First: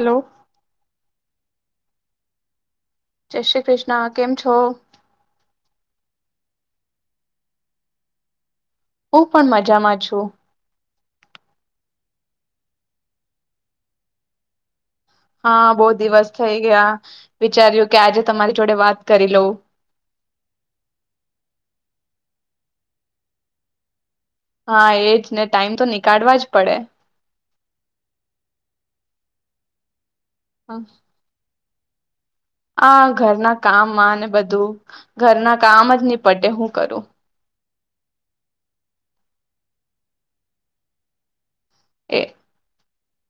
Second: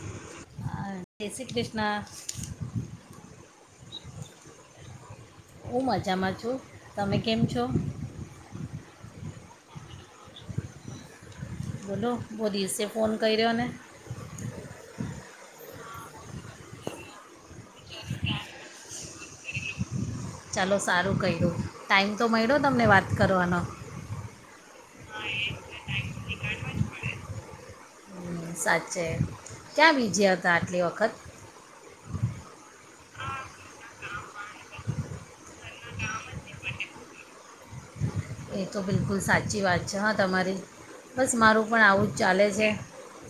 Hello હ ના જય શ્રી કૃષ્ણ કેમ છો હું મજામાં છું તમે કેમ છો હું પણ મજામાં છું બોલો બહ દિવસે ફોન કર રહ્યો ને હા બહુ દિવસ થઈ ગયા વિચાર્યું કે આજે તમારી જોડે વાત કરી લોઉ ચાલો સારું કહી દઉં ટાઈમ તો મળ્યો તમને વાત કરવાનો હા એજ ને ટાઈમ તો નીકાળવા જ પડે હમ, સાચે ક્યાં બીજ તો આટલી વખત આ ઘરના કામજ ની પટે હું કરું એતો બિલકુલ સાચી વાત છે હા તમારી, બસ મારું પણ આવુંજ એ ચાલે છે.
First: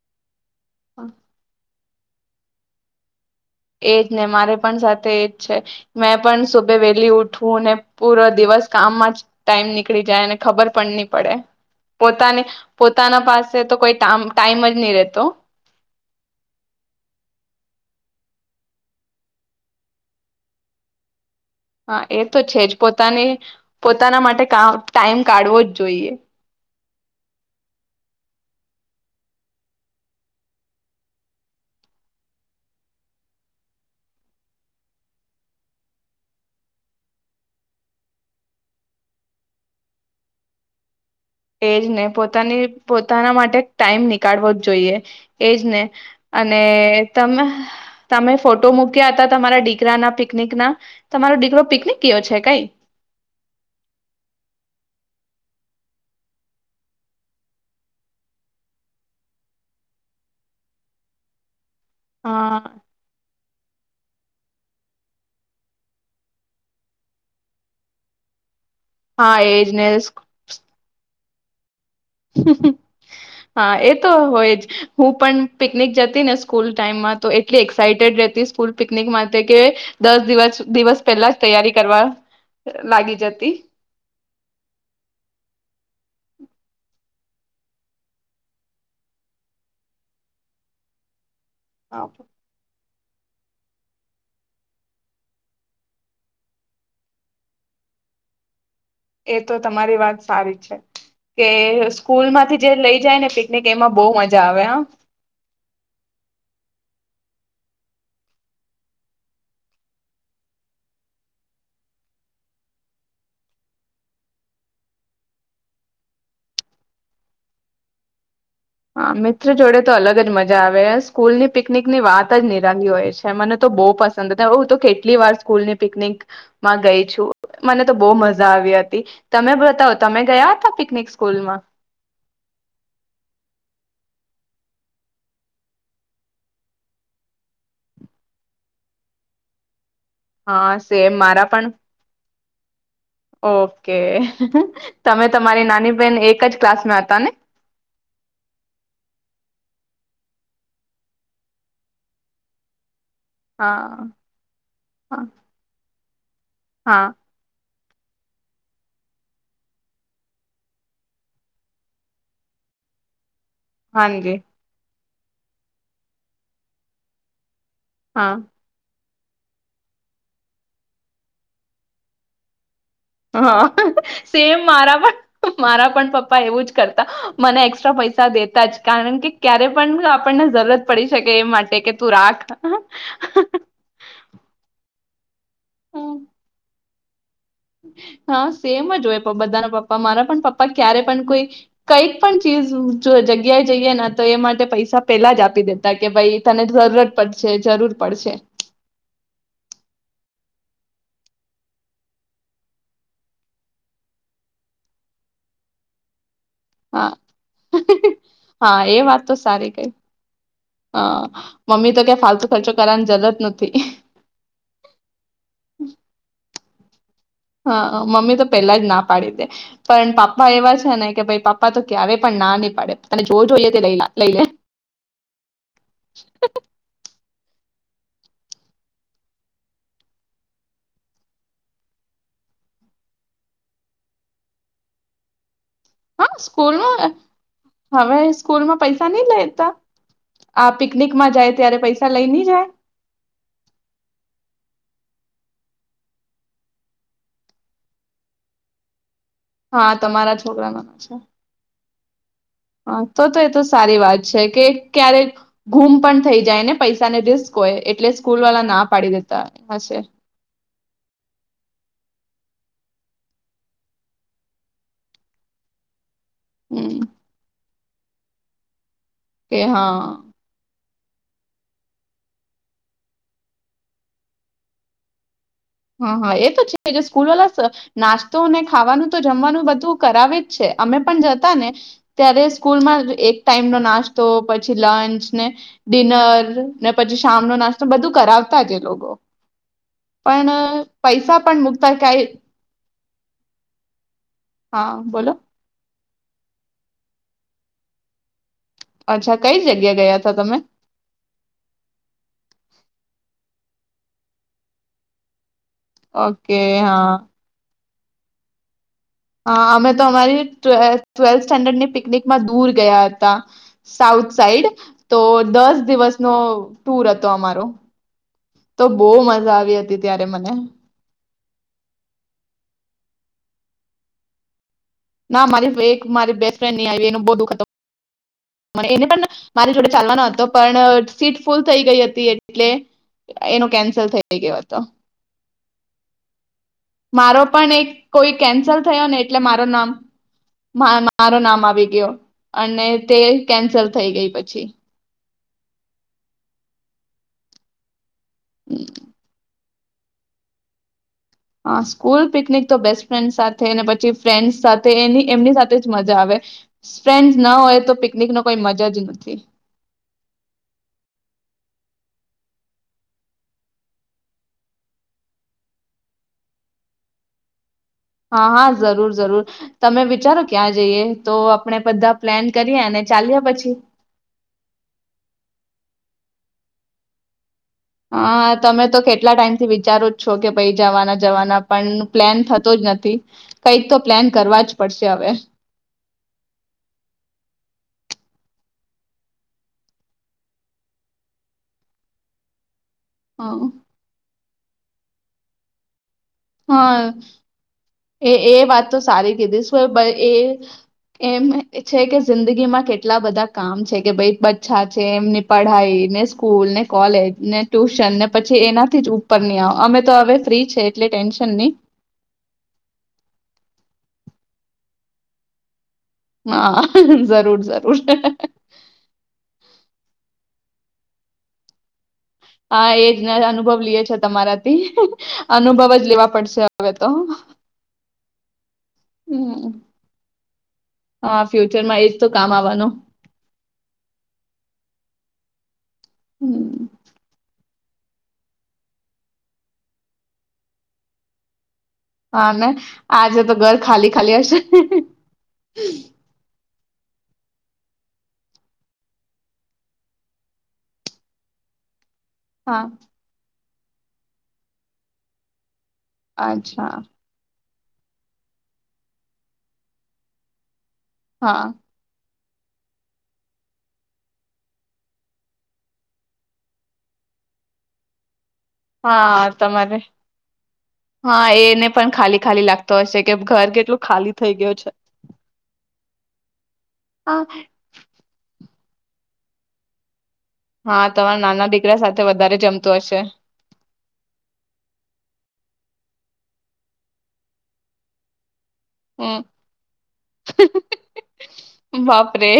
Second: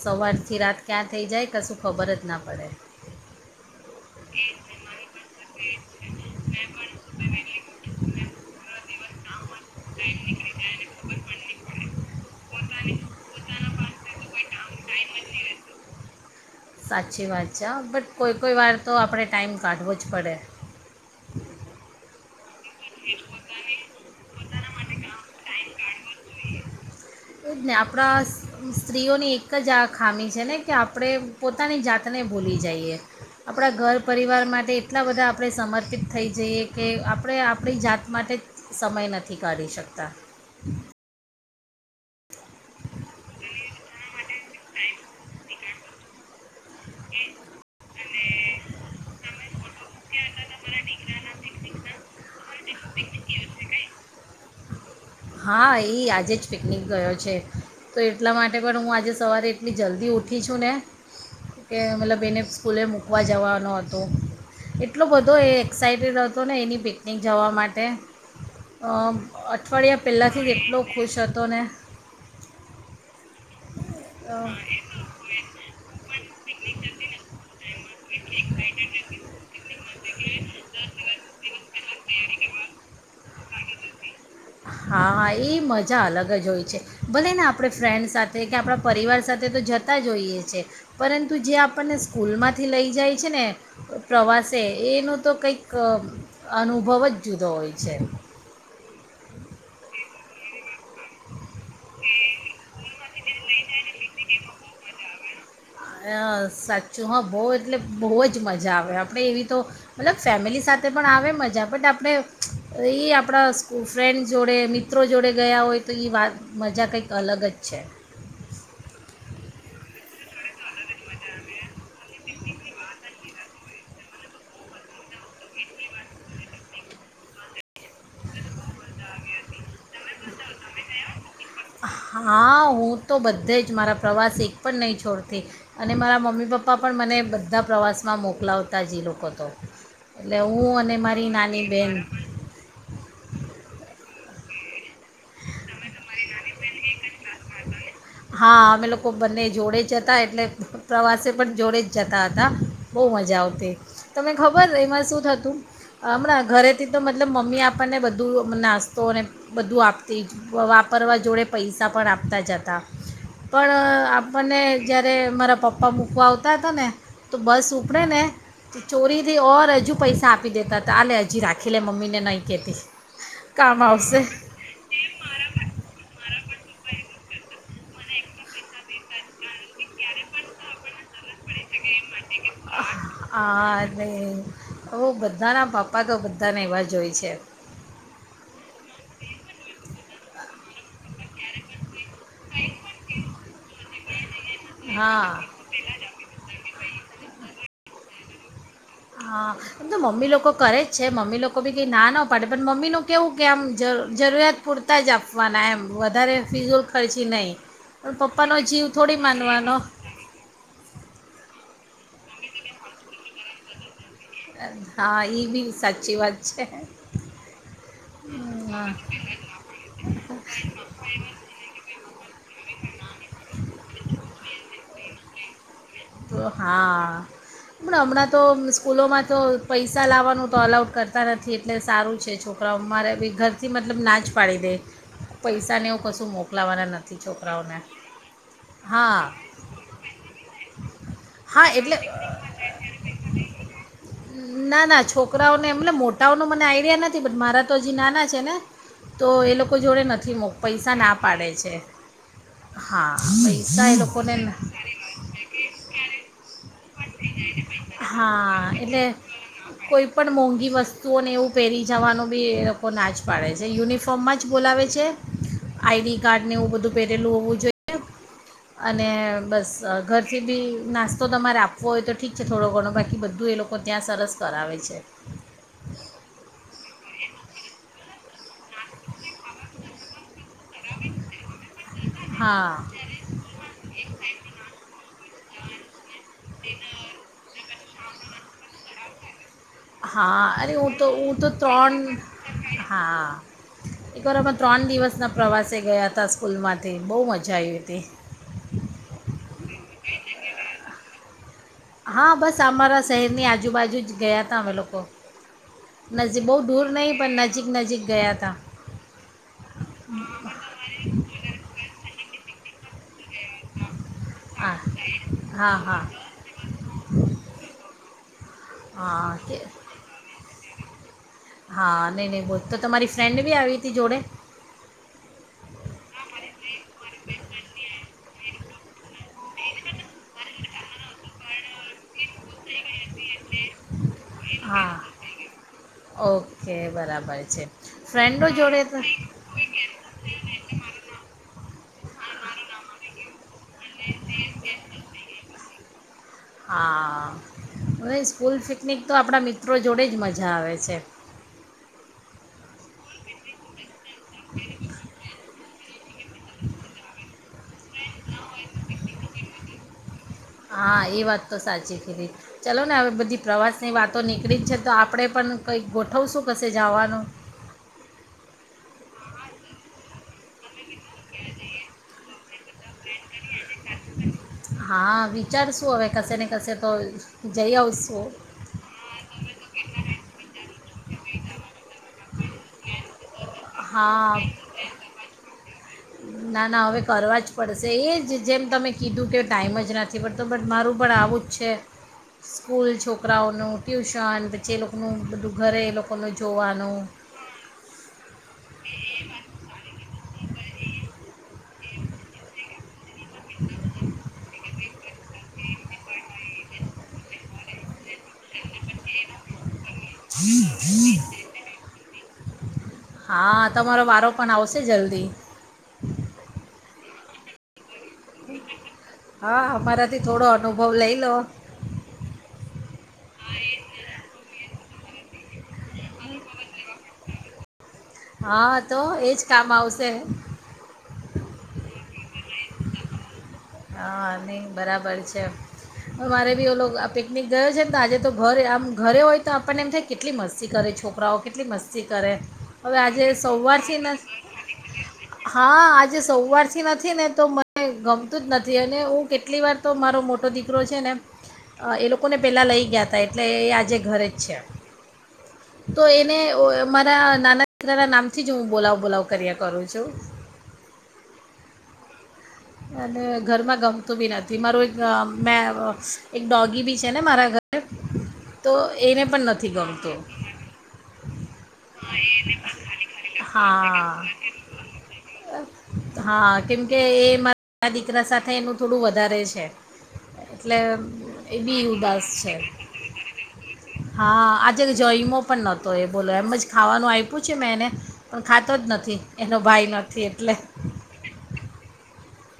સવારથી થી રાત ક્યાં થઈ જાય કશું ખબરજ ના પડે. એજ ને મારે પણ સાથે એજ છે, મેં પણ સુભે વહેલી ઉઠવું ને પૂરો દિવસ કામમાં જ ટાઈમ નીકળી જાય અને ખબર પણ ની પડે, પોતાની પોતાના પાસે તો કોઈ ટામ, ટાઈમજ ની રતો સાચી વાત છે હા, બટ કોઈ કોઈ વાર તો આપડે ટાઈમ કાઢવોજ પડે. એ તો છેજ. પોતાની પોતાના માટે ટામ ટાઈમ કાઢવો જ જોઈએ. એ જ ને આપડા સ્ત્રીઓની એક જ આ ખામી છે ને, કે આપડે પોતાની જાતને ભૂલી જઈએ. આપડા ઘર પરિવાર માટે એટલા બધા આપડે સમર્પિત થઈ જઈએ, કે આપડે આપડી જાત માટે સમય નથી કાઢી શકતા. એજ ને પોતાની પોતાના માટે ટાઈમ નીકાળવો જ જોઈએ એજને અને ને તમે તમે ફોટો મૂક્યા હતા તમારા દીકરાના પિકનિકના, તમારો દીકરો પિકનિક ગયો છે, કઈ? હા, એ આજે જ પિકનિક ગયો છે, તો એટલા માટે પણ હું આજે સવારે એટલી જલ્દી ઉઠી છું ને કે મતલબ એને હા સ્કૂલે મૂકવા જવાનોત હતો એટલો બધો એ એક્સાઈટેડ હતો ને એની પિકનિક જવા માટે અહ હા એજ ને અઠવાડિયા પહેલાંથી જ એટલો ખુશ હત તોને હ [unintelligible] હા, એતો અમ, હોયજ, હું પણ પિકનિક જતી ને સ્કૂલ ટાઈમમાં તો એટલી એક્સાઇટેડ રહેતી સ્કૂલ પિકનિક માટે કે દસ દિવસ, દિવસ પહેલાજ તૈયારી કરવા લાગી જતી. હા હા એ મજા અલગ જ હોય છે ભલે ને આપડે ફ્રેન્ડ સાથે કે આપડા પરિવાર સાથે તો જતા જોઈએ છે પરંતુ ત જે આપણને સ્કૂલ માંથી લઈ જાય છે ને પ્રવાસે એનો તો કંઈક અનુભવ જ જુદો હોય છે. એ તો તમારી વાત સારી છે, કે સ્કૂલ માંથી જે લઈ જાય ને પિકનિક એમાં બોવ મજા આવે હા અહ સાચું હા બહુ એટલે બહુ જ મજા આવે. આપણે એવી તો મતલબ ફેમિલી સાથે પણ આવે મજા બટ આપણે એ આપડા ફ્રેન્ડ જોડે, મિત્રો જોડે ગયા હોય, તો એ વાત મજા કંઈક અલગ જ છે. હા, મિત્ર જોડે તો અલગ જ મજા આવે સ્કૂલ ની પિકનિકની વાત જ નિરાલી હોય છે, મને તો બો પસંદ હતા, હું તો કેટલી વાર સ્કૂલ ની પિકનિકમાં ગઈ છું, મને તો બહુ મજા આવી હતી, તમે બતાવો તમે ગયા હતા, પિકનિક? સ્કૂલમાં હા, હું તો બધે જ મારા પ્રવાસ એક પણ નહીં છોડતી અને મારા મમ્મી પપ્પા પણ મને બધા પ્રવાસમાં મોકલાવતા જે લોકો તો. એટલે હું હા અને સેમ મારી મારા નાની પણ બેન. ઓકે તમે તમારી નાની બેહેન એક જ ક્લાસમાં હતા ને. હા અમે લોકો બંને જોડે જ હતા એટલે પ્રવાસે પણ જોડે જ જતા હતા. બહુ મજા આવતી હા તને ખબર એમાં શું હા થતું. હમણા. ઘરેથી તો હા મતલબ મમ્મી આપ [unintelligible] આપણને બધું નાસ્તો અને બધું આપતી જ વાપરવા જોડે પૈસા પણ આપતા જ હતા. પણ હાજી આપણને. જય્યારે [unintelligible] મારા પપ્પા મૂકવા આવતા હતા ને તો બસ. કપડેને. હા ચોરીથી ઓર હજી પૈસા આપી દેતા હતા આલે હજી રાખી લે મમ્મીને નય કતી. હા [unintelligible] સેમ મારા પણ [unintelligible] હમારા પણ પપ્પા એવું જ કરતા [unintelligible] મને અસ એક્સ્ટ્રા પૈસા દેતા જ, કારણ કે ક્યારે પણ આપણને જરૂરત પડી શકે એ માટે કે તું રાખ. [unintelligible] ઓ બધાના પપ્પા તો બધાને એવા જો હોય છે. [unintelligible] હા સેમ જ હોય પ બધાના પપ્પા મારા પણ પપ્પા ક્યારે પણ કોઈ [unintelligible] કઈક પણ ચીજ જો જગ્યાએ જઈએ તો એ માટે [unintelligible] પૈસા પેલા હા જ આપી દેતા કે ભાઈ તને જરૂરત પડશે જરૂર પડશે. હા એમ તો મમ્મી લોકો કરે જ છે મમ્મી લોકો બી કંઈ ના પાડે પણ મમ્મીનું કેવું કે આમ જ જરૂરિયાત પૂરતા જ આપવાના એમ વધારે ફિઝૂલ હા ખર્ચી નહીં પણ [unintelligible] પપ્પાનો હા જીવ એ થોડી વાત તો માનવાનો સારી કઈ હ મમ્મી તો કે ફાલતુ ખર્ચો કરવાની જરૂરત નથી. અ હા ઈ ભી સાચી વાત છે હે. હા અ મમ્મી તો પેલા જ ના પાડી દે, પણ પપ્પા એવા છે ને કે ભ પપ્પા તો ક્યારે પણ ના નય પાડે જો જોઈએ લઈ લા લઈ લે. તો હા. પણ હમણાં તો સ્કૂલોમાં તો પૈસા લાવવાનું તો અલાડ કરતા નથી એટલે સારું છે છોક પણ અમારે બી ઘરથી મતલબ ના જ પાડી દે, પૈસા હા સ્કૂલમાં હવે સ્કૂલમાં પૈસા હા નિ લેતા આ પિકનિકમાં જાય હા ત્યારે એટલે પૈસા લઈ નહી જાય. ના-ના છોકરાઓને એમલે મોટાઓ મને આઈડિયા નથી પણ મારા તો હજી નાના છે ને તો એ લોકો હા જોડે તમારા નથી મો છોકરાના પૈસા છે. ના પાડે છે. હા તો-તો એ તો સારી વાત છે કે ક્યારેક ગુમ પણ થઈ જાય ને પૈસાને રિસ્ક હોય એટલે સ્કૂલ વાળ હા ના એટલે પાડી દેતા કોઈ હશે. પણ મોંઘી વસ્તુઓને એવું [unintelligible] બી એ લોકો ના જ પાડે છે યુનિફોર્મમાં જ બોલાવે છે આઈડી‌ કાર્ડનેવું બધું હમ પરેલું ઓવું જોએ. [inaudible] અને કે બસ હા ઘરથી બી નાસ્તો તમારે આપવો હોય તો ઠીક છે થોડો ઘણો બાકી બધું એ લોકો ત્યાં સરસ કરાવે છે. હા-હા એ એ તો છે જે સ્કૂલ વાલા સ નાસ તોને ખાવાનું તો જમવાનું બધું કરાવે જ છે અમે પણ જતા ને [unintelligible] ત્યારે હા સ્કૂલમાં એક ટાઈમ નો નાસ્તો પછી લંચ ને ડિનર ને પછી શામનો નાસ બધું કરાવતા જ એ લોકો. પણ અ, હા ું તો હું પૈસા તો પણ મુકતા ત્રણ કઈ હા એક વારમાં ત્રણ હા બોલો. દિવસના પ્રવાસે ગયા હતા હતા સ્કૂલમાંથી બહુ મજા આવી હતી અચ્છા કઈ જગ્યા ગયા હતા તમે હા બસ અમારા શહેરની આજુબાજુ જ ગયા ત અમે લોકો નજીક બહુ ઓકે દૂર હા. નહીિ પણ નજીક નજીક ગયા હતા હા અમે તો અમારી ટ્વેલ્થ સ્ટેન્ડર્ડની પનક માં દૂર ગયા સાઉથ સાઈડ હા તો હા દસ હા દિવસ ન ટુર હતો અમારો તો બહ હા કે મજા આવી હતી ત્યારે મને હા નહી નહી બોલ તો તમારી ફ્રેન્ડ બી આવી હતી જોડે ના મારી એક મારી બેસ્ટ ફ્રેન્ડ ન આવી એનું બહુ દુખ મ એ મારી જોડે ચાલવાનો હતો પણ સીટ ફૂલ થઈ ગઈ હતી એટલે એનું કેન્સલ થઈ ગયો હતો હા ઓકે બરાબર મારો છે પણ એક કોઈ ફ્રેન્ડો કેન્સલ જોડે તો થયો ને એટલે મારો નામ મારો નામ આવી ગયો અને તે કેન્સલ થઈ ગઈ પછી હા સ્કલ પિકનિક તો આપણા મિત મિત્રો જોડે જ મજા આવે છે હા સ્કૂલ પિકનિક તો બેસ્ટ ફ્રેન્ડ સાથે પછી ફ્રેન્ડસ સાથે એની એમની સાથે જ મજા આવે ફ્રેન્ડસ ના હોય તો પિકનિક ન કોઈ મજા જ નથી ચાલો ને હવે બધી પ્રવાસની વાતો નીકળી જ છે તો આપણે પણ કંઈક ગોઠવશું કશે જવાનું હા હા જરૂર જરૂર તમે વિચારો ક્યાં જઈએ તો આપણેે બધા પ્લાન કરીએ અને ચલીએ હા વિચારશું હવે કશે ને તસે તો જઈ આવશું હા તમે તો કેટલા ટાઈમ થી વિચારો જ છો કે પછ જવાના જવાના પણ પ્લેન થતો જ નથી કંઈક તો પ્લાન હા કરવા જ પડશે હવે ના ના હવે કરવા જ પડશે એ જ જેમ તમે કીધું કે ટાઈમ જ નથી પડતો બટ મારું પણ આવું જ છે સ્કૂલ હ છોકરાઓનું ટ્યુશન જે એ લોકોનુંું ઘરે એ લોકો [unintelligible] હા જોવાનું [unintelligible] એ એ વાત તો સારી કીધી શું એ એ એમ છે કે જિંદગીમાં કેટલા બધા કામ છે કે ભાઈ બચ્ચાં છે એમની પઢાઈ ને સ્કૂલ, ને કોલેજ, ને ટ્યુશન ને પછી એનાથી જ ઉપર ની આવ અમે તો હવે ફ્રી છે એટલે ટેન્શન નહી. હા, તમારો વારો પણ આવશે જલ્દી. હા, જરૂર જરૂર. હા, અમારાથી થોડો અનુભવ લઈ લો. હા એજને અનુભવ લઈએ છે તમારાથી. અનુભવ જ લેવા પડશે હવે તો હા, તો એજ કામ હમ. આવશે. હા, ફ્યુચરમાં એ તો કામ આવવાનું. હા, નહી બરાબર છે. મારે ભી હમ. [unintelligible] આપે. એ ગયો છે તો આજે તો ઘરે આમ ઘરે હોય તો આપણને એમ થાય કેટલી મસ્તી કરે છોકરાઓ, કેટલી મસ્તી ઘરે હા ને હવે આજે તો ઘર સવારથી ખાલી નથી. ખાલી હશે. હા, આજે સવારથી નથી. ને તો મને ગ હું જ નથી અને હું કેટલી વાર તો મારો મોટો દીકરો છે ને એ લોકો હું ને પેલા લઈ હા, ગયા હતા એટલે આજે ઘરે જ છે. તો એને [unintelligible] અચ્છા. મારા નાના તારા નામથી જ હું બોલાવ બોલાવ કર્યા કરું છું. હા. અને ઘરમાં ગમતું બી નથી મારું એક મે એક ડોગી બી છે ને મારા ઘરે. તો એને પણ હા નથી તમારે ગમતું હા એને પણ ખાલી ખાલી લાગતો હોય છે કે ઘર કેટલું હા ખાલી થઈ ગયું છે. હા કેમકે એ મારા દીકરા સાથે થોડું વધારે છે. એટલે હા તમારા એ નાના બી દીકરા સાથે ઉદાસ છે વધારે જમતો હશે. હા, આજે જયમો પણ નથી. તો એ બોલો એમ જ ખાવાનું આપ્યું છે મેં એને ખાતો જ નથી હમ. એનો ભાઈ નથી એટલે. બાપરે!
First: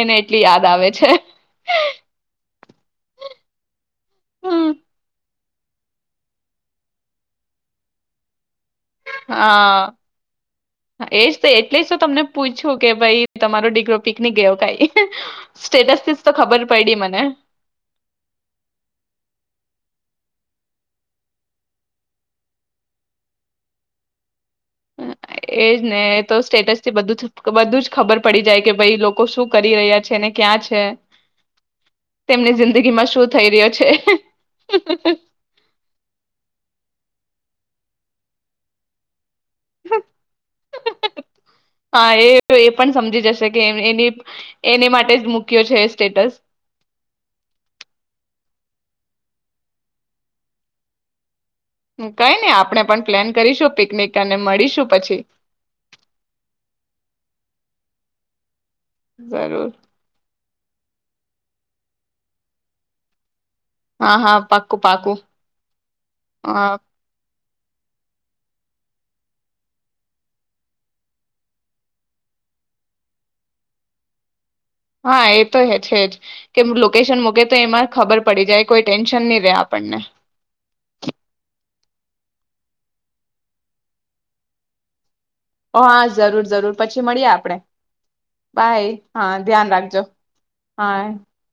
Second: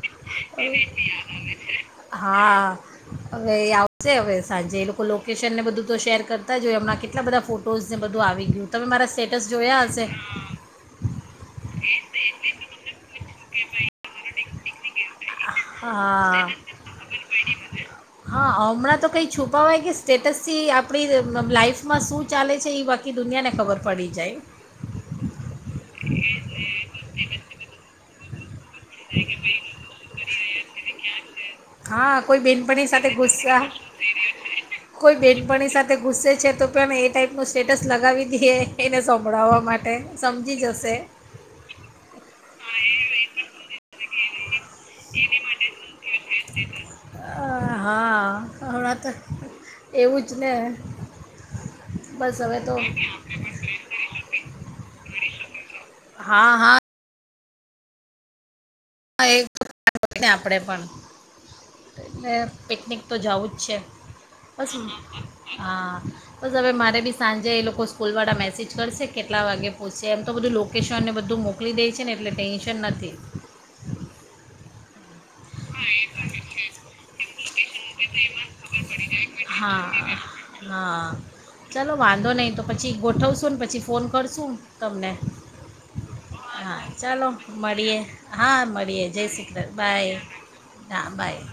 એને એટલી યાદ આવે છે. હા, હવે આવશે હવે હમ. સાંજે એ લોકો. લોકેશનને બધું તો શેર કરતા જ હોય એમના કેટલા બધા ફોટઝને બધું આવી ગયું. તમે મારા સ્ટેટસ જોયા હા હશે એજ તો એટલે તો તમને પૂછું કે ભાઈ તમારો ડિગ્ર પિકનિક ગ કઈ સ્ટેટસ થી તો હા ખબર પયડી મને ક કે સ્ટેટસથી આપણી લાઈફમાં શું ચાલે છે, એ બાકી દુનિયાને ખબર પડી જાય. એજ ને તો સ્ટેટસ થી બધું બધું જ ખબર પડી જાય કે ભાઈ લોકો શું કરી રહ્યા છે ને ક્યાં છે હા કોઈ તેમની બેનપણી જિંદગી માં સાથે શું થઈ ગુસ્સા રહ્યો છે. કોઈ બેનપણી સાથે ગુસ્સે છે પણ એ તો ટાઈપનું સ્ટેટસ લગાવી દેએ એને સૈ હા એ એ પણ સમજી જશે કે એ એની માટે જ મૂક્યો છે સ્ટેટસી હા હમણાં તો એવું જ કે કઈ નહી આપણે પણ પ્લેન કરીશું પિકનિક અને મળીશું પછી. હા હા એ જરૂર. ને આપણે પણ એ પિકનિક તો જવું જ છે, હા હા બસ પાક્કું પાક્કું હા બસ અ હવે મારે બી સાંજે એ લોકો સ્કૂલ વાળા મેસેજ કરશે કેટલા વાગે પહોંચશે એમ તો બધું લોકેશનને બધું મોકલી દે છે, ને એટલે ટેન્શન નથી. હા એ તો હ છે જ કે લોકેશન મો તો એમાં ખબર પડી જાય કોઈ ટેન્શન નહી રે હા આપણને હા ચાલો વાંધો નહીં તો પછી ગોઠવશું ને પછી ફોન કરશું તમને હા જરૂર જરૂર હા પછી મળીએ ચાલો આપડે મળીએ હા બાય મળીએે જય હા કૃષ્ણ ધ્યાન રાખજો બાય, હા બાય.